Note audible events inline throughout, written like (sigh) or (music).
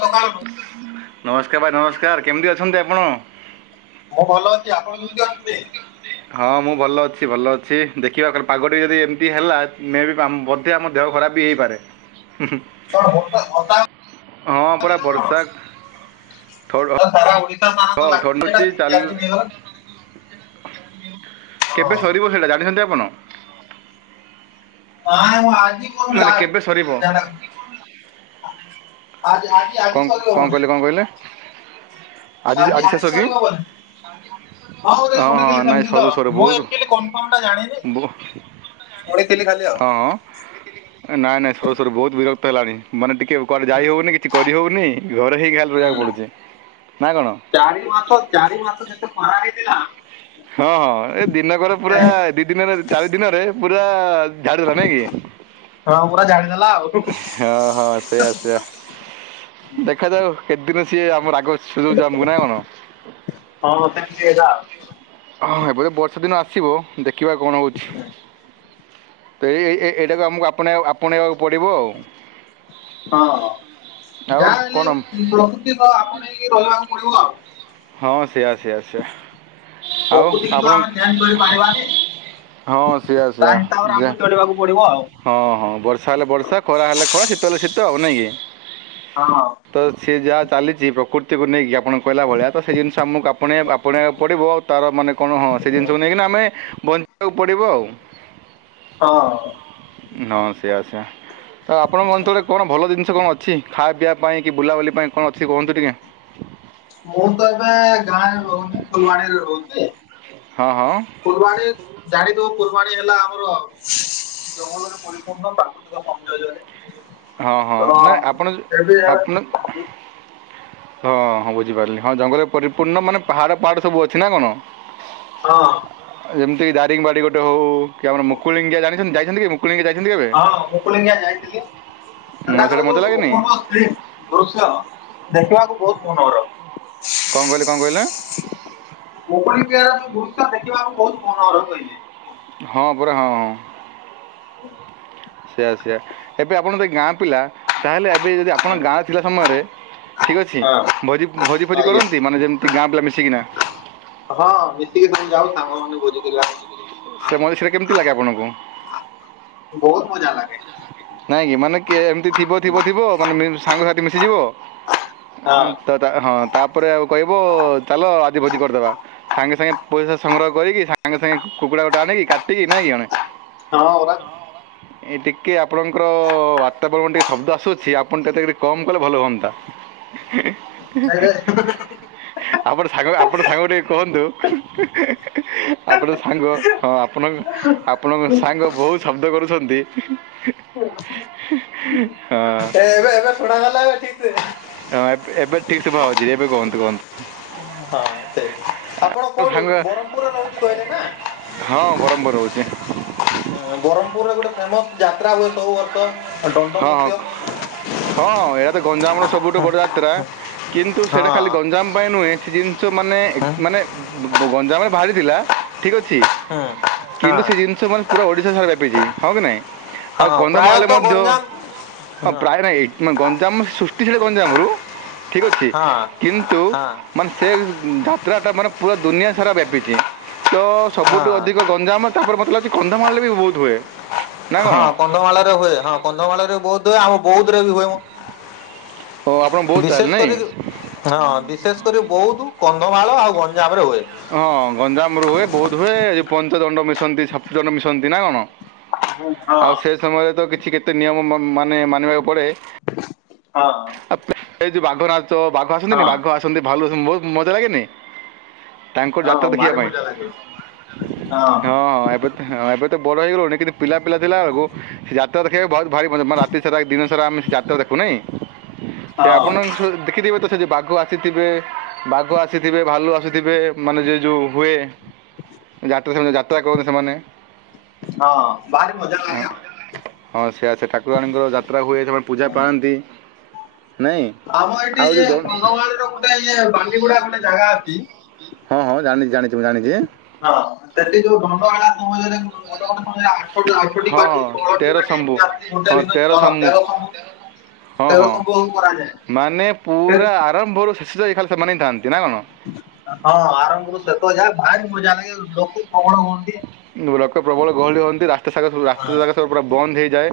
ଦୋକାନକୁ ନମସ୍କାର ଭାଇ ନମସ୍କାର କେମତି ଅଛନ୍ତି ଆପଣ? ମୁଁ ଭଲ ଅଛି। ଆପଣ କେମିତି ଅଛନ୍ତି? ହଁ ମୁଁ ଭଲ ଅଛି ଭଲ ଅଛି ଦେଖିବା କାଲି ପାଗଟି ଯଦି ଏମିତି ହେଲା ମେବି ପା ବ ସେ ଆମ ଦେହ ଖରାପ ବି ହେଇପାରେ ହୁଁ ହୁଁ। (inaudible) ହଁ ପରା ହଉଛି ନା କଣ? ବର୍ଷା ଥୋଡ଼ ସାରା ଓଡିଶା ମାନ ହଁ ଲାଗିଛି ଥଣ୍ଡୁଛି ସେଟା ଦି ଚାଲି ଚାରି ଦିନ ହେଲା। କେବେ ହଁ ସରିବ ସେଇଟା ଜାଣିଛନ୍ତି ଆପଣ? ନାଇଁମ ଆଜିି କାଲି ମାନେ କେବେ ସରିବ (unintelligible) କଣ କଣ କହିଲେ କଣ କହିଲେ? ଆଜି ଆଜି ସରି ହବନି। ହଁ ହ ହଁ ଶୁଣିଥିଲି ନାଇଁ ସେମତି ତ ସରୁ ସରୁ ମୁଁ ବହୁତ ଆଚୁଆଲି କନଫର୍ମ ଟା ଜାଣିନି। ବୋ- ଶୁଣିଥିଲି ଖାଲି ଆଉ। ହଁ ହଁ ନାଇଁ ନାଇଁ ସରି ସରି ବହୁତ ବିରକ୍ତ ହେଲାଣି। ମାନେ ଟିକେ କୁଆଡେ ଯାଇ ହଉନି କି? କିଛି କରିହେଉନି ଘରେ ହେଇକି ଖାଲ୍ ରହିବାକୁ ପଡୁଛି ନା କଣ? ଚାରି ମାସ ଚାରି ମାସ ଯେତେ ଖରା ହେଇଥିଲା। ହଁ ହଁ ଏ ଦିନକର ପୁରା ଦି ଦିନରେ ଚାରି ଦିନରେ ପୁରା ଝାଡିଦଲା ନାଇଁ କି? ହଁ ପୁରା ଝାଡ଼ିଦେଲା ଆଉ। ହଁ ହଁ ସେଇଆ ସେଇଆ ଦେଖାଯାଉ କେତେ ଦିନ ସିଏ ଆମର ରାଗ ସୁଯୋଉଛି ଆମକୁ ନା କଣ? ହଁ (unintelligible) ହଁ ଏବେ ବର୍ଷା ଦିନ ଆସିବ ଦେଖିବା କଣ ହଉଛି। ତ ଏ ଏଇଟାକୁ ଆମକୁ ଆପଣେଇକୁ ଆପଣେଇବାକୁ ପଡ଼ିବ ଆଉ। ହଁ ଆଉ ଯାହାହେଲେ କ'ଣ ପ୍ରକୃତି ତ ଆପଣେଇ ରହିବାକୁ ପଡିବ ଆଉ। ହଁ ସେୟା ସେୟା ସେୟା। ପ୍ରକୃତିକୁ ତ ଆମେ ଚେଞ୍ଜ କରିପାରିବାନି। ହଁ ସେଇଆ ତା ସେଇଆ ହିସାବରେ ଯା- ଆମକୁ ଚଳିବାକୁ ପଡିବ ଆଉ। ହଁ ହଁ ବର୍ଷା ହେଲେ ବର୍ଷା ଖରା ହେଲେ ଖରା ଶୀତ ହେଲେ ଶୀତ ଆଉ ନାଇଁ କି। ହଁଁ। ତ ସିଏ ଯାହା ଚାଲିଛି ପ୍ରକୃତିକୁ ନେଇକି ଆପଣ କହିଲା ଭଳିଆ ତ ସେ ଜିନିଷ ଆମକୁ ଆପ ଆପଣକୁ ପଡ଼ିବ। ଆଉ ତାର ମାନେ କଣ ହଁ ସେ ଜିନିଷକୁ ନେଇକି ଆମେ ବ କୁ ପଡ଼ିବ ଆଉ। ହଁ। ହଁ ସେଇଆ ସେଇଆ ତ ଆପଣଙ୍କ ଅଞ୍ଚଳ କଣ ଭଲ ଜିନିଷ କଣ ଅଛି? ଖାଆ ପିବା ପାଇଁ କି ବୁଲାବୁଲି ପାଇଁ କଣ ଅଛି କୁହନ୍ତୁ ଟିକେ? ମୁଁ ତ ଏବେ ଗାଁରେ ରହୁନି। ଫୁଲବାଣୀରେ ରହୁଛି। ହଁ ହଁ। କୂର୍ବାଣୀ ଜାଣିଥବ କୂର୍ବାଣୀ ହେଲା ଆମର ଜଙ୍ଗଲରେ ପରିପୂର୍ଣ୍ଣ ପା (unintelligible) ହଁ ହଁ ନା ଆପଣ ଆପଣ ଆଜି। ହଁ ହଁ ବୁଝିପାରିଲି। ହଁ ଜଙ୍ଗଲରେ ପରିପୂର୍ଣ୍ଣ ମାନେ ପାହାଡ଼ ପାହାଡ଼ ସବୁ ଅଛି ନା କଣ? ହଁ। ଯେମିତି ଦାରିଙ୍ଗ ବାଡ଼ି ଗୋଟେ ହଉ କି ଆମର ମୁକୁଳିଙ୍ଗିଆ ଜାଣିଛନ୍ତି ଯାଇଛନ୍ତି କି ମୁକୁଳିଙ୍ଗିଆ ଯାଇଛନ୍ତି କେବେ? ମୁଲିଙ୍ଗିଆ ଯାଇଥିଲି। ହଁ, ସେଇଟା ସେଟାଙ୍କର ମଜା ଯୋଉ ଲାଗେନି ଅପୂର୍ବ ଦୃଶ୍ୟ ଦେଖିବାକୁ ବହୁତ ମନୋହର। କଣ କହିଲି କଣ କହିଲେ? ମୁକୁଡିିକିଆର ଯୋଉ ଦୃଶ୍ୟ ଦେଖିବାକୁ ବହୁତ ମନୋହର କହିଲି। ହଁ ପରା ହଁ। (unintelligible) ସେୟା ସେୟା ଏବେ ଆପଣ ଯଦି ଗାଁ ପିଲା ତାହେଲେ ଏବେ ଯଦି ଆ ଆପଣ ଗାଁରେ ଥିଲା ସମୟରେ ଠିକ୍ ଅଛି ହଁ। ଭୋଜି ଭୋଜି ଫୋଜି ଆଜ୍ଞା କରନ୍ତି ମାନେ ଯେମ ଠିକ ଗାଁ ପିଲା ମିଶିକିନା? ହଁ ମିଶିକି ଆମେ ଯାଉ ସାଙ୍ଗମାନେ ଭୋଜି କରିବା ସେ (unintelligible) କେମିତି ଲାଗେ ଆପଣଙ୍କୁ? ବହୁତ ମଜା ଲାଗେ। ନାଇଁ କି ମାନେ କେ- ଏମିତି ଥିବ ଥିବ ଥିବ ମାନେ ମେ- ସାଙ୍ଗସାଥି ମିଶିଯିବ ଏଁ। ତ ତା ହଁ ତାପରେ ଆଉ କହିବ ଚାଲ ଆଜି ଭୋଜି କରିଦବା। ସାଙ୍ଗେ ସାଙ୍ଗେ ପଇସା ସଂଗ୍ରହ କରିକି ସାଙ୍ଗେ ସାଙ୍ଗେ କୁକୁଡ଼ା ଗୋଟେ ଆଣିକି କାଟିକି ନାଇଁ କି ଜଣେ ହଁ ହଁ ପରା। (inaudible) ଏ ଟିକେ ଆ ଆପଣଙ୍କର ବାତାବରଣ ଟିକେ ଶବ୍ଦ ଆସୁଛି ଆପଣ (unintelligible) କମ୍ କଲେ ଭଲ ହୁଅନ୍ତା। ଏ ଆପଣ ସାଙ୍ଗ ଆପଣ ସାଙ୍ଗ କୁ ଟିକେ କୁହନ୍ତୁ, ଆପଣ ସାଙ୍ଗ ହଁ ଆପଣଙ୍କ ଆପଣଙ୍କ ସାଙ୍ଗ ବହୁ ଶବ୍ଦ କରୁଛନ୍ତି। ହଁ ଏ ଏବେ ଏବେ ଶୁଣାଗଲା ନା ଠିକ୍ ସେ? ହଁ ଏବ ଏବେ ଠିକ୍ ଶୁଭା ହଉଛି ଏବେ କୁହନ୍ତୁ କୁହନ୍ତୁ। ହଁ ସେ ଆପଣ ଆପଣଙ୍କ କୋଉଠି ସାଙ୍ଗ ବରମପୁର ରେ ରହୁଛି କହିଲେ ନା? ହଁ ବରମପୁର ରହୁଚି। ହଁ ବରମପୁରରେ ଗୋଟେ ଫେମସ୍ ଯାତ୍ରା ହୁଏ ସବୁ ବର୍ ହଁ ହଁ ତ (unintelligible) (unintelligible) ହଁ ଏହା ତ ଗଞ୍ଜାମର ସବୁଠୁ ବଡ ଯାତ୍ରା, କିନ୍ତୁ ସେଟା ଖାଲି ହଁ ଗଞ୍ଜାମ ପାଇଁ ନୁହେଁ (unintelligible) ସୁ-ମାନେ ଏ ହଁ ମାନେ ବ-ବ- ବଗଞ୍ଜାମ ରେ ବାହାରି ଥିଲା ଠିକ୍ ଅଛି। କିନ୍ତୁ ହଁ। ସେ ଜିନିଷ ମାନେ ପୁରା ଓଡିଶା ସାରା ବ୍ୟାପିଛି ହଁ କି ନାଇଁ? ଆଉ ହଁ କନ୍ଦମାଳଲେ ପ୍ରାୟତଃ ମଧ୍ୟ ଗଞ୍ଜାମ ହଁ ପ୍ରାୟ ନାହିଁ ମା ଗଞ୍ଜାମ ସୃଷ୍ଟି ସେଟା ଗଞ୍ଜାମରୁ। ଠିକ୍ ଅଛି ହଁ କିନ୍ତୁ ହଁ। ମାନେ ସେ ଯାତ୍ରାଟା ମାନେ ପୁରା ଦୁନିଆ ସାରା ବ୍ୟାପିଚି। ତ ସବୁଠୁ ହଁ ଅଧିକ ଗଞ୍ଜାମ ତାପରେ ମୋତେ ଲାଗୁଛି କନ୍ଧମାଳରେ ବି ବହୁତ ହୁଏ। ନା କ'ଣ ହଁ କନ୍ଧମାଳରେ ହୁଏ, ହଁ କନ୍ଧମାଳରେ ବହୁତ ହୁଏ, ଆମ ବୌଦ୍ଧ ରେ ବି ହୁଏ ମ। ଓ ଆପଣ ବହୁତ ତାହେଲେ ବିଶେଷ ନାଇଁ କରିକି ହଁ ବିଶେଷ କରି ବୌଦ୍ଧୁ କନ୍ଧମାଳ ଆଉ ଗଞ୍ଜାମ ରେ ହୁଏ। ହଁ ଗଞ୍ଜାମର ହୁଏ ବୌଦ୍ଧ ହୁଏ, ଏ ପଞ୍ଚ ଦଣ୍ଡ ମିଶନ୍ତି ସାତ ଜନ ମିଶନ୍ତି ନା କଣ? ହଁ ଆଉ ସେ ସମୟରେ ତ କିଛି କେତେ ନିୟମ ମ- ମାନେ ମାନିବାକୁ ପଡ଼େ। ହଁ ଆ ପେ- ସେଇ ଯୋଉ ବାଘ ନାଚ, ବାଘ ଆସନ୍ତିନି? ହଁ ବାଘ ଆସନ୍ତି ଭାଲୁ, ଆସନ୍ତି ବହୁତ୍ ମଜା ଲାଗେନି? ତାଙ୍କ ଜାତ ହଁ ଦେଖିବା ଭାରି ପାଇଁ, ମଜା ଲାଗେ ହଁ ଏବେ ହଁ ଏବେ ତ ବଡ ହେଇଗଲୁଣି କିନ୍ତୁ ପିଲା ପିଲା ଥିଲା ବେଳକୁ ଯାତ୍ରା ଦେଖିବାକୁ ବହୁତ ଭାରି ମଜା ମା ରାତି ସାରା ଏ ଦିନ ସାରା ଆମେ ଯାତ୍ରା ଦେଖୁନାହିଁ? ସେ ହଁ ଆପଣଙ୍କ ସ ଦେଖିଥିବେ ତ ସେ ଯେ ବାଘ ଆସିଥିବେ ବାଘ ଆସିଥିବେ ଭାଲୁ ଆସିଥିବେ। ମାନେ ଯେ ଯୋଉ ହୁଏ ଯାତ୍ରା ସେମାନେ ଯାତ୍ରା କରନ୍ତି ସେମାନେ। ହଁ ଭାରି ମଜା ଲାଗେ ହଁ। ଆଉ। ହଁ ସେ ଆ ସେ ଠାକୁରାଣୀଙ୍କର ଯାତ୍ରା ହୁଏ ସେମାନେ ପୂଜା ହୁଁ ପାଆନ୍ତି ନାଇଁ? ଆମ ଏଠି ଆଉ ଯେ ଯେଉଁ ଦଣ୍ଡ କନ୍ଧମାଳ ର ଗୋଟେ ଆଜ୍ଞା ବାଣ୍ଡିଗୁଡା ଗୋଟେ ଜାଗା ଅଛି। ହଁ ହଁ ଜାଣିଚି ଜାଣିଚି ମୁଁ ଜାଣିଚି। ହଁ ସେଠି ଯୋଉ (inaudible) ହଁ ହଁ ତେର ଶମ୍ଭୁ ହଁ ତେର ଶମ୍ଭୁ ହଁ ହଁ (inaudible) ମାନେ ପୁରା (unintelligible) ଆରମ୍ଭରୁ ଶେଷ ଯାଏଁ ଖାଲି ସୋମାନେ ଇ ଥାନ୍ତି ନା କଣ? ହଁ ଆରମ୍ଭରୁ ଶେଷ ଯାଏ ଭାରି ମଜା ଲାଗେ ଲୋକ ପ୍ରବଳ ହୁଅନ୍ତି। (unintelligible) ଲୋକ ପ୍ରବଳ ଗହଳି ହୁଅନ୍ତି ରାସ୍ତା ସାଗା ସବୁ ହଁ ରାସ୍ତା ଜାଗା ସବୁ ପୁରା ବନ୍ଦ ହେଇଯାଏ।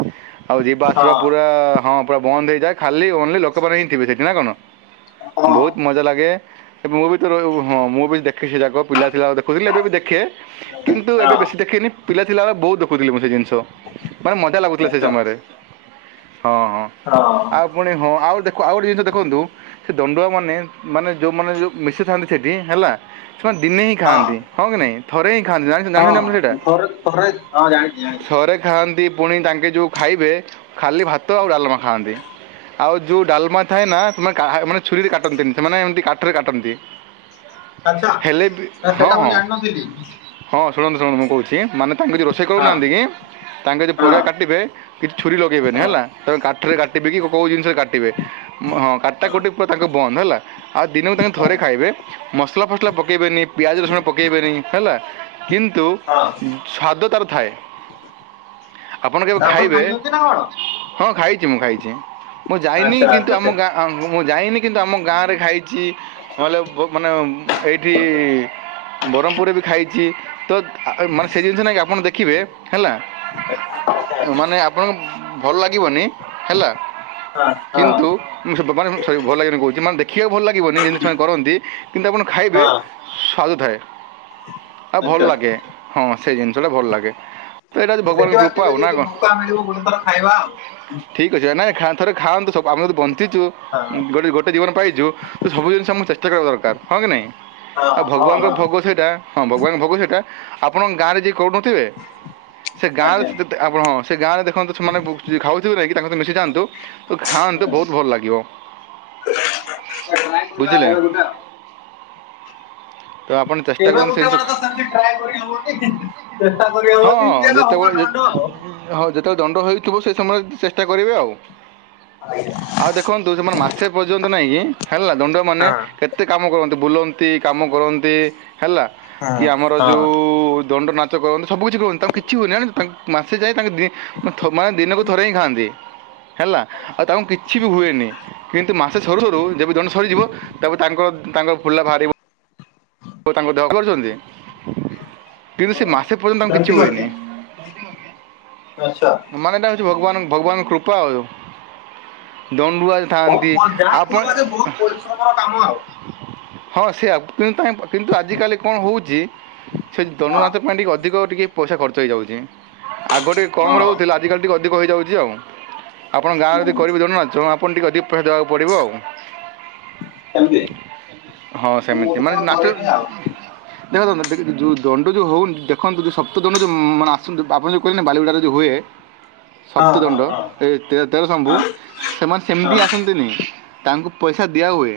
ଆଉ ଯିବା ଆସିବା ହଁ ପୁରା ହଁ ପୁରା ବନ୍ଦ ହେଇଯାଏ ଖାଲି ଓନ୍ଲୀ ଲୋକମାନେ ହିଁ ଥିବେ ସେଠି ନା କଣ? ହଁ ଭୋହୁତ୍ ମଜା ଲାଗେ। ମୁଁ ବି ତ ର ବୁ ହଁ ମୁଁ ବି ଦେଖେ ସେ ଜାଗକ ପିଲା ଥିଲା ବେଳେ ଦେଖୁଥିଲି ଏବେ ବି ଦେଖେ। କିନ୍ତୁ ହଁ ଏବେ ବେଶୀ ଦେଖିନି, ପିଲା ଥିଲାବେଳେ ବହୁତ ଦେଖୁଥିଲି ମୁଁ ସେ ଜିନିଷ। ମାନେ ମଜା ଲାଗୁଥିଲା ସେ ଆଚ୍ଛା ସମୟରେ। ହଁ ହଁ। ଆଉ ହଁ। ପୁଣି ହଁ ଆଉ ଦେଖ ଆଉ ଗୋଟେ ଜିିନିଷ ଦେଖନ୍ତୁ ସେ ଦଣ୍ଡୁଆ ମାନେ, ମାନେ ଯୋଉମାନେ ଯୋଉ ମିଶିଥାନ୍ତି ସେଠି ହେଲା ସେମାନେ ଦିନେ ହିଁ ଖାଆନ୍ତି। ହଁ କି ନାଇଁ? ଥରେ ଖାନ୍ତି, ଜାଣିଚ ହଁ (unintelligible) ସେଇଟା? ଥରେ ଥରେ ହଁ ଜାଣିଛି ଜାଣିଛି ଥାରେ ଖାନ୍ତି। ପୁଣି ତାଙ୍କେ ଯୋଉ ଖାଇବେ, ଖାଲି ଭାତ ଆଉ ଡାଲମା ଖାଆନ୍ତି। ଆଉ ଯୋଉ ଡାଲମା ଥାଏ ନା, ମା କାହା-ମାନେ ଛୁରୀରେ କାଟନ୍ତିନି। ସେମାନେ ଏମିତି କାଠରେ କାଟନ୍ତି। ଆଚ୍ଛା। ହେଲେ ବି ସାର ହଁ ସେଟା ମୁଁ ହଁ ଜାଣିନଥିଲି। ହଁ ଶୁଣନ୍ତୁ ଶୁଣ ମୁଁ କହୁଛି, ମାନେ ତାଙ୍କେ ଯିଏ ରୋଷେଇ ହଁ କରୁନାହାନ୍ତି କି, ତାଙ୍କେ ଯେ ହଁ ପରିବା କାଟିବେ କିନ୍ତୁ ଛୁରୀ ଲଗେଇବେନି ହଁ ହେଲା, ତ କାଠିିରେ କାଟିବେ କି କ-କୋଉ ଜିନିଷରେ କାଟିବେ। ହଁ କାଟା କୋଟି ପୁରା ତାଙ୍କ ବନ୍ଦ ହେଲା। ଆଉ ଦିନକୁ ତାଙ୍କ ହଁ ଥରେ ଖାଇବେ। ମସଲା ଫସଲା ପକେଇବେନି, ପିଆଜ ରସୁଣ ପକେଇବେନି ହେଲା। କିନ୍ତୁ ହଁ ସ୍ୱାଦ ତାର ଥାଏ। ଆପଣ କେବେ ଖାଇବେ? ଖାଇଛନ୍ତି ନା କଣ ହଁ ଖାଇଚି ମୁଁ ଖାଇଚି। ମୁଁ ଯାଇନି ଆଚ୍ଛା କିନ୍ତୁ ଆଚ୍ଛା ଆମ ସେ- ଗାଁ ହଁ ମୁଁ ଯାଇନି କିନ୍ତୁ ଆମ ଗାଁରେ ଖାଇଚି। ନହେଲେ ବ-ମାନେ ଏଇଠି ବରହ୍ମପୁରରେ ବି ଖାଇ ଚି ତ ଆ-ଆ-ମାନେ ସେ ଜିନିଷ ନାହିଁକି ଆପଣ ଦେଖିବେ ହେଲା। ଆଚ୍ଛା ଆଚ୍ଛା ଆଚ୍ଛା। ମାନେ ଆପଣଙ୍କୁ ଭଲ ଲାଗିବନି ହେଲା। ହଁ ହଁ କିନ୍ତୁ ସେ ବ ଭଲ ସରି ଭଲ ଲାଗିବନି କହୁଛି, ମାନେ ଦେଖିବାକୁ ଭଲ ଲାଗିବନି ଯେନ୍ତି ସେମାନେ କରନ୍ତି କିନ୍ତୁ ଆପଣ ଖାଇବେ, ହଁ ସ୍ୱାଦ ଥାଏ। ଆଉ ଭଲ ଆଚ୍ଛା ଲାଗେ, ହଁ ସେଇ ଜିନିଷଟା ଭଲ ଲାଗେ। ତ ଏଇଟା ହେଉଛି ଭଗବାନଙ୍କ ଦେଖିବା କୃପା କେବେ ଆଉ ନା ଯଦି କ'ଣ ମଉକା ମିଳିବ ଗୋଟେ ଥର ଖାଇବା ଆଉ। ଠିକ୍ ଅଛି କାଇଁ ନା ଖା ଥରେ ଖାଆନ୍ତୁ ସବୁ, ଆମେ ଯଦି ବଞ୍ଚିଛୁ ହଁ ଗୋଟେ ଗୋଟେ ଗୋଟେ ଜୀବନ ପାଇଚୁ, ତ ସବୁ ଜିନିଷ ଆମକୁ ଚେଷ୍ଟା କରିବା ଦରକାର। ହଁ କି ନାଇଁ? ଆଉ ହଁ ହଁ ଭଗବାନଙ୍କ ହଁ ଭୋଗ ସେଇଟା ହଁ ଭଗବାନଙ୍କ ଭୋଗ ସେଟା। ଆପଣଙ୍କ ଗାଁରେ ଯିଏ କହୁନଥିବେ? ସେ ଗାଁରେ ଆଜ୍ଞା ସେତେ ଆପଣ ହଁ ସେ ଗାଁରେ ଦେଖନ୍ତୁ ସେମାନେ (unintelligible) ଖାଉଥିବେ ନାହିଁ କି ତାଙ୍କ ସହିତ ମିଶିଯାଆନ୍ତୁ ତ ଖାଆନ୍ତୁ ବହୁତ ଭଲ ଲାଗିବ। ତ ଟ୍ରାଏ କରିବା ବୁଝିଲେ କେବେ ଗୋଟେ ଆଉ। ତ ଆପଣ ଚଷ୍ଟା ଏବେ କରନ୍ତୁ ସେ ଗୋଟେ ଜିନିଷ (unintelligible) ତ ଖା- ସେମିତି ଟ୍ରାଏ କରିହବନି, ଚେଷ୍ଟା ହଁ କରିହବନି, ହଁ ସିଏ ଏବେ ଯେତେବେଳେ ହବ ଯେ- ଦଣ୍ଡ ଆଉ। ହଁ ଯେତେବେଳେ ଦଣ୍ଡ ହେଉଥିବ ସେ ସମୟରେ ଚେଷ୍ଟା କରିବେ ଆଉ। ଆଜ୍ଞା। ଆଉ ଦେଖନ୍ତୁ ସେମାନେ ମାସେ ପର୍ଯ୍ୟନ୍ତ ନାହିଁ କି, ହେଲା ଦଣ୍ଡ ମାନେ କେତେ କାମ କରନ୍ତି। ବୁଲନ୍ତି, କାମ କରନ୍ତି ହେଲା। କି ଆମର ହଁ। ଯୋଉ ଦଣ୍ଡ ନାଚ କରନ୍ତି, ସବୁ କିଛି କରନ୍ତି। ତାଙ୍କୁ କିଛି ହୁଏନି ଆ ତାଙ୍କ ମାସେ ଯାଏ ତାଙ୍କ ଦେ ଥ ମାନେ ଦିନକୁ ଥରେ ହିଁ ଖାଆନ୍ତି ହେଲା। ଆଉ ତାଙ୍କୁ କିଛି ବି ହୁଏନି। କିନ୍ତୁ ମାସେ ସରୁ ସରୁ ଯେବେ ଜଣେ ସରିଯିବ, ତାପରେ ତାଙ୍କ ତାଙ୍କ ଫୁଲା ବାହାରିବ। ଉ ତାଙ୍କ ଦେହ କରୁଛନ୍ତି, କିନ୍ତୁ ସେ ମାସେ ପର୍ଯ୍ୟନ୍ତ ତାଙ୍କୁ କିଛି ସେମିତି ନୁହଁ କି ହୁଏନି। ଆଚ୍ଛା ମାନେ ଏଟା ହଉଛି ଭଗବାନ ଭଗବାନ କୃପା ଆଉ। ଦଣ୍ଡୁଆ ଥାଆନ୍ତି। ବହୁତ ଯାହା ଆପଣ କହିବ ଯେ ବହୁତ ପରିଶ୍ରମର କାମ ଆଉ। ହଁ ସେଇଆ। କିନ୍ତ ତାଙ୍କ ପ କିନ୍ତୁ ଆଜିକାଲି କଣ ହେଉଛି, ସେ ଦଣ୍ଡ ହଁ ନାଚ ପାଇଁ ଟିକେ ଅଧିକ ଟିକେ ପଇସା ଖର୍ଚ୍ଚ ହେଇଯାଉଛି। ଆଗ ଟିକେ କମ୍ ହଁ ରହୁଥିଲା, ଆଜିକାଲି ଟିକେ ଅଧିକ ହେଇଯାଉଛି ଆଉ। ଆପଣଙ୍କ ଗାଁରେ ହୁଁ ଯଦି କରିବେ ଦଣ୍ଡ ନାଚ, ଆପଣ ଟିକେ ଅଧିକ ପଇସା ଦେବାକୁ ପଡ଼ିବ ଆଉ। ସେମିତି ହଁ ମୁଁ ସେମିତି ମାନେ ନା (unintelligible) ଆଉ। ଦେଖନ୍ତୁ ଦେ ଦେଖ ଯ ଯୋ ଦଣ୍ଡ ଯୋଉ ହେଉନି, ଦେ ଦେଖନ୍ତୁ ଯୋଉ ସପ୍ତଦଣ୍ଡ ଯେଉଁ ମାନେ ଆସନ୍ତି, ଆପଣ ଯେଉଁ କହିଲେ ନା ବାଲିଗଢିଆ ରେ ଯେଉଁ ହୁଏ ସପ୍ତ ହଁ ହଁ ଦଣ୍ଡ ହଁ ତେ-ତେର ଶମ୍ଭୁ। ହଁ ସେମାନେ ସେମିତି ହଁ ଆସନ୍ତିନି ତାଙ୍କୁ ପଇସା ଦିଆହୁଏ।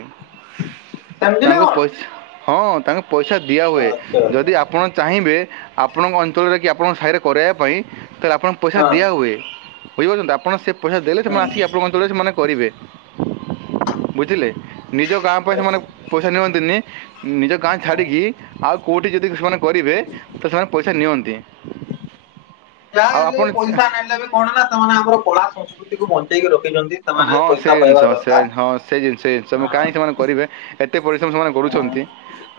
ସେମିତି ନା ତାଙ୍କୁ କଣ ପଇସା ହଁ ତାଙ୍କୁ ପଇସା ଦିଆ ହୁଏ। ଆଚ୍ଛା ଯଦି ଆଚ୍ଛା ଆପଣ ଚାହିଁବେ ଆପଣଙ୍କ ଅଞ୍ଚଳରେ କି ଆପଣଙ୍କ ସାହିରେ କରାଇବା ପାଇଁ ତ ଆପଣ ପଇସା ଦିଆ ହଁ ହୁଏ। ବୁଝିପାରୁଛନ୍ତି ଆପଣ ସେ ପଇସା ଦେଲେ ସେମାନେ ଆସିକି ଆପଣଙ୍କ ତଳେ ସେମାନେ କରିବେ। ବୁଝିଲେ ନିଜ ଗାଁ ପାଇଁ ହଁ। ସେମାନେ ପଇସା ନିଅନ୍ତିନି। ନିଜ ଗାଁ ହଁ। ଛାଡ଼ିକି ଆଉ କେଉଠି ଯଦି ସେମାନେ କରିବେ ତ ସେମାନେ ପଇସା ନିଅନ୍ତି। ଯାହା ଆଉ ହେଲେ ଆପଣ ପଇସା ନେଲେ ବି କଣ ନା ସେମାନେ ଆମର କଳା ସଂସ୍କୃତିକୁୁ ବଞ୍ଚେଇକି ରଖିଛନ୍ତି। ହଁ ସେମାନେ ସେ ପଇସା ଜିନିଷ ପାଇବା ସେ ଦରକାର। ହଁ ସେ ଜିନିଷ ସେ ସବୁ କାହିଁଁ ସେମାନେ କରିବେ ଏତେ ପରିଶ୍ରମ ସେମାନେ ହଁ କରୁଛନ୍ତି।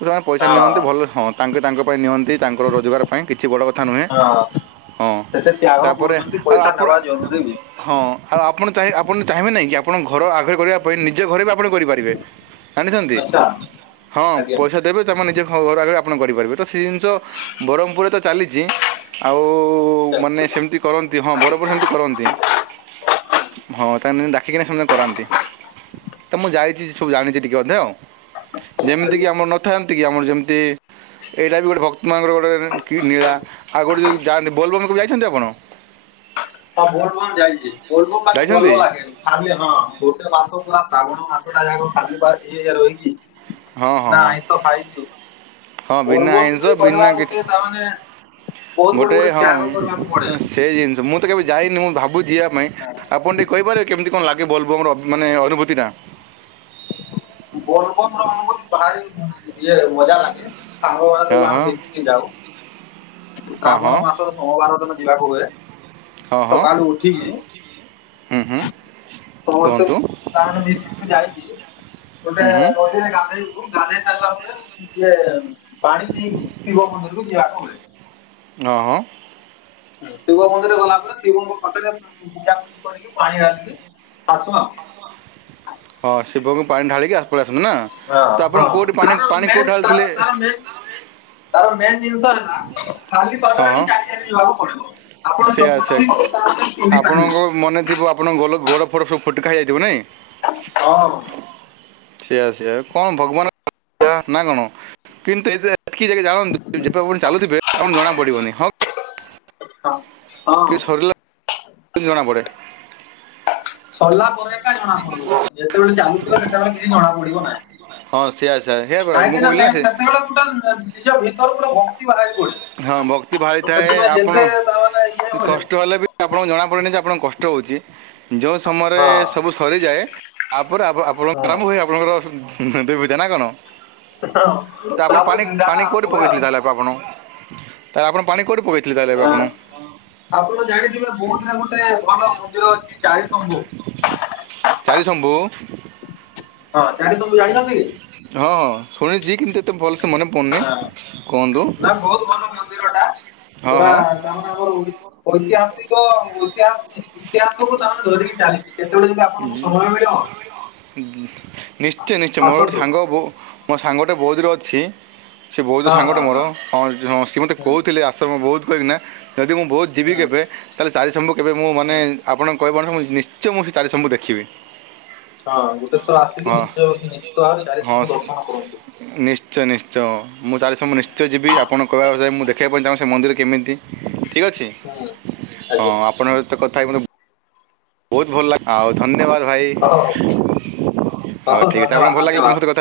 ସେମାନେ ପଇସା ହଁ ନିଅନ୍ତି ଭଲ ହଁ ତାଙ୍କ ତାଙ୍କ ପାଇଁ ନିଅନ୍ତି ତାଙ୍କର ରୋଜଗାର ପାଇଁ କିଛି ବଡ଼ କଥା କଥା ନୁହେଁ ହଁ ହଁ ସେତେ ତ୍ୟାଗ ତାପରେ କରୁଛନ୍ତି ଆଉ ପଇସା ଆପଣ ନେବା ଜରୁରୀ ବି। ହଁ ଆଉ ଆପଣ ଚାହିଁ ଆପଣ ଚାହିଁବେ ନାହିଁ କି ଆପଣଙ୍କ ଘର ଆଗରେ କରିବା ପାଇଁ ନିଜ ଘରେ ବି ଆପଣ କରିପାରିବେ ଜାଣିଛନ୍ତି। ଆଚ୍ଛା ହଁ ଆଜ୍ଞା ପଇସା ଦେବେ ତାମ ନିଜେ ଘର ଆଗରେ ଆପଣ କରିପାରିବେ ତ ସେ ଜିନିଷ ବରମପୁରରେ ତ ଚାଲିଛି। ଆଉ ମାନେ ସେମିତି କରନ୍ତି ହଁ ବରପର ସେମିତି କରନ୍ତି। ହଁ ତା ହେଲେ ଡାକିକିନା ସେ କରାନ୍ତି ତ ମୁଁ ଯାଇଛି ସବୁ ଜାଣିଛି ଟିକେ ଅଧେଆଉ। ଯେମିତି କି ଆଜ୍ଞା। ଆମର ନଥାନ୍ତି କି ଆମର ଯେମିତି ଏଇଟା ବି ଗୋଟେ ଭକ୍ତମାନଙ୍କର ଗୋଟେ କି ନୀଳା ଆଉ ଗୋଟେ ଯଉଁ ଯାଆନ୍ତି ବୋଲବମ କେବେ ଯାଇଛନ୍ତି ଆପଣ? ହଁ ଯାଇଛି ପର୍ବ ପାଖେ ଭଲ ଯାଇଛନ୍ତି ଲାଗେନି। ଖାଲି ହଁ ଗୋଟେ ମାସ ପୁରା ଶ୍ରାବଣ ମାସ ଟା ଯାକ ଖାଲି ବା ଇଏ ଇଏ ରହିକି। ହଁ ହଁ ନା ଏଇଁ ତ ଖାଇନି ହଁ ବିନା ବୋଲବମ୍ ଆଇଁଷ ବି କରିବା ବିନା ଗୋଟେ। କିଛି ତାହାନେ (inaudible) ଗୋଟେ ହଁ ସେ ଜିନିଷ ମୁଁ କେବେ ଯାଇନି ମୁଁ ଭାବୁ ଯିବା ପାଇଁ ପଡେ। ଆପଣ ଟିକେ କହିପାରିବେ କେମିତି କଣ ଲାଗେ ବୋଲବମ ର ମାନେ ଅନୁଭୂତିଟା? ବୋଲବମ୍ ଅନୁଭୂତି ଭାରି ଇଏ ମଜା ଲାଗେ ସାଙ୍ଗ ମାନେ ଆମେ ହଁ ସବୁ ହଁ ମିଶିକି ଯାଉ। ହଁ ଶ୍ରାବଣ ହଁ ମାସର ସୋମବାର ଦିନ ଯିବାକୁ ହୁଏ ହଁ ହଁ ସକାଳୁ ଉଠିକି। ହୁଁ ହୁଁ। ସମସ୍ତେ କୁହନ୍ତୁ ତାହଲେ ମିଶିକି ଯାଇକି ଗୋଟେ ହୁଁ ହୁଁ ନଦୀରେ ଗାଧୋଇବୁ ଗାଧୋଇ ସାରିଲା ପରେ। ଇଏ ପାଣି ନେଇକି ଶିବ ମନ୍ଦିରକୁ ଯିବାକୁ ହୁଏ। ହଁ ହଁ। ଶିବ ମନ୍ଦିର ଗଲା ପରେ ଶିବଙ୍କ ପାଖରେ ପୂଜାପୂଜି କରିକି ପାଣି ଡାଲିକି ଆସୁ ଆଉ। ହଁ ଶିବଙ୍କୁ ପାଣି ଢାଳିକି ପଳି ଆସନ୍ତୁ ନା। ହଁ ତ ଆପଣ ହଁ କେଉଁଠି ପାଣି ତାର ପାଣି ମେନ କେଉଁଠି ତାର ଢାଳିଥିଲେ ତାର ମେନ ତାର ମେନ ଜିନିଷ ହେଲା ଖାଲି ହଁ ପଦରେ ହଁ ହିଁ ଚାଲି ଚାଲି ଯିବାକୁ ପଡିବ। ଆପଣ ଚପଣ ବି (inaudible) ତା ରପାରିବେ। ମନେଥିବ ଆପଣ ଗୋଲ ଗୋଡ଼ ଫୋଡ଼ ସବୁ ଫଟକା ହଇଯାଇଥିବ ନାହିଁ। ହଁ। ସେଇଆ ସେଆ କଣ ଭଗବାନ ନା କଣ କିନ୍ତୁ ଏ ଆଟକି ଜାଗ ଜଣନ୍ତୁ ଚାଲୁିବ ଜଣା ପିବନି ହଉ ହଁ ହଁ। କିଛି ଜଣା ପଡେନି। ସରିଲା ପରେ ଏକା ଜଣା ପଡ଼ିବ ଯେତେବେଳେ ଚାଲୁଥିବେ ସେତେବେଳେ କିଛି ଜଣା ପଡିବ ହଁ ସେଇଆ ସେଇଆ ସେଇଆ ନାହିଁ। ପରା ମୁଁ କାହିଁକି ନା କହିଲି ସେ ସେତେବେଳେ ଟୋଟାଲ ନିଜ ଭିତରୁ ଗୋଟେ ଭକ୍ତି ବାହାରି ପଡେ। ହଁ ଭକ୍ତି ତ ଭାରିଥାଏ ସେଥିପାଇଁ ଆପଣ ଯେତେ ତା ମାନେ ଇଏ ହୁଏ କଷ୍ଟ ହେଲେ ବି ଆପଣଙ୍କୁ ଜଣାପଡେନି ଯେ ଆପଣଙ୍କୁ କଷ୍ଟ ହଉଛି ଯେଉଁ ସମୟରେ ହଁ ସବୁ ସରିଯାଏ ତାପରେ ଆପଣଙ୍କ ହଁ ଆରମ୍ଭ ହୁଏ ଆପଣଙ୍କର ବେବିଧା ନା କଣ? ତା ଆପଣ ତାପରେ ପାଣି ଧିନ୍ଦାଟା ପାଣି ଆରମ୍ଭ କୋଉଠି ହୁଏ ଆଉ। ପକଉଥିଲେ ତାହେଲେ ଆପଣ ତା ହେଲେ ଆପଣ ପାଣି କଉଠି ପକେଇଥିଲେ? (unintelligible) ଆପଣ। ଆପଣ ଜାଣିଥିବେ ବହୁତଦିନର ଗୋଟେ ଭଲ ମନ୍ଦିର ଅଛି କାଳିଶମ୍ଭୁ। କାଳିଶମ୍ଭୁ। ହଁ କାଳିଶମ୍ଭୁ ଜାଣିିଛନ୍ତି। ହଁ ଶୁଣିଛି କିନ୍ତୁ ଏତେ ଭଲ ସେ ମନେ ପଡୁନି ହଁ। କୁହନ୍ତୁ ନା ବହୁତ ଭଲ ମନ୍ଦିର ଟା। ହଁ ପୁରା ହଁ। ତାମାନେ ଆମର ଐତିହାସିକ ଐତିହାସ ଇତିହାସକୁୁ ତାହେଲେ ଧରିକି ଚାଲିଛି। କେତେବେଳେ ଯଦି ଆ ନିଶ୍ଚୟ ନିଶ୍ଚୟ ମୋର ଗୋଟେ ଆସନ୍ତୁ। ସାଙ୍ଗ ବ ମୋ ସାଙ୍ଗଟେ ବୌଦ୍ଧରେ ଅଛି ସେ ବୌଦ୍ଧ ହଁ ସାଙ୍ଗଟେ ହଁ ମୋର ହଁ ସିଏ ମୋତେ ହୁଁ କହୁଥିଲେ ଆ ସମୟ ବହୁତ କିନା ଯଦି ମୁଁ ବୌଦ୍ଧ ଯିବି ହୁଁ କେବେ ତାହେଲେ କାଳିଶମ୍ଭୁ କେବେ ମୁଁ ମାନେ ହୁଁ। ଆପଣଙ୍କ କହିବା ଅନୁସାର ମୁଁ ନିଶ୍ଚୟ ମୁଁ ସେ କାଳିଶମ୍ଭୁ ଦେଖିବି। ହଁ ଗୋଟେ ଥର ଆସିକି ହଁ ନିଶ୍ଚୟ ନିଶ୍ଚିତ ଭାବରେ ହଁ କାଳିଶମ୍ଭୁ ଦର୍ଶନ କରନ୍ତୁ। ନିଶ୍ଚୟ ନିଶ୍ଚୟ ମୁଁ ଚାରିଶମ୍ଭୁ ନିଶ୍ଚୟ ଯିବି ଆପଣ କହିବା ଅନୁସାର ମୁଁ ଦେଖିବାକୁ ପାଇଁ ଚାହୁଁଚି ସେ ମନ୍ଦିର କେମିତି ଠିକ ଅଛି ହୁଁ ହଁ ଆଜ୍ଞା ଆପଣଙ୍କ ସାହିତ କଥା ହେଇ ମତେ ବ ବହୁତ ଭଲ ଆଉ ଧନ୍ୟବାଦ ହଉ ଭାଇ ହଉ ଠିକ ଆପଣ ଭଲ ଲାଗିଲା ତ ମୋ ସହିତ କଥା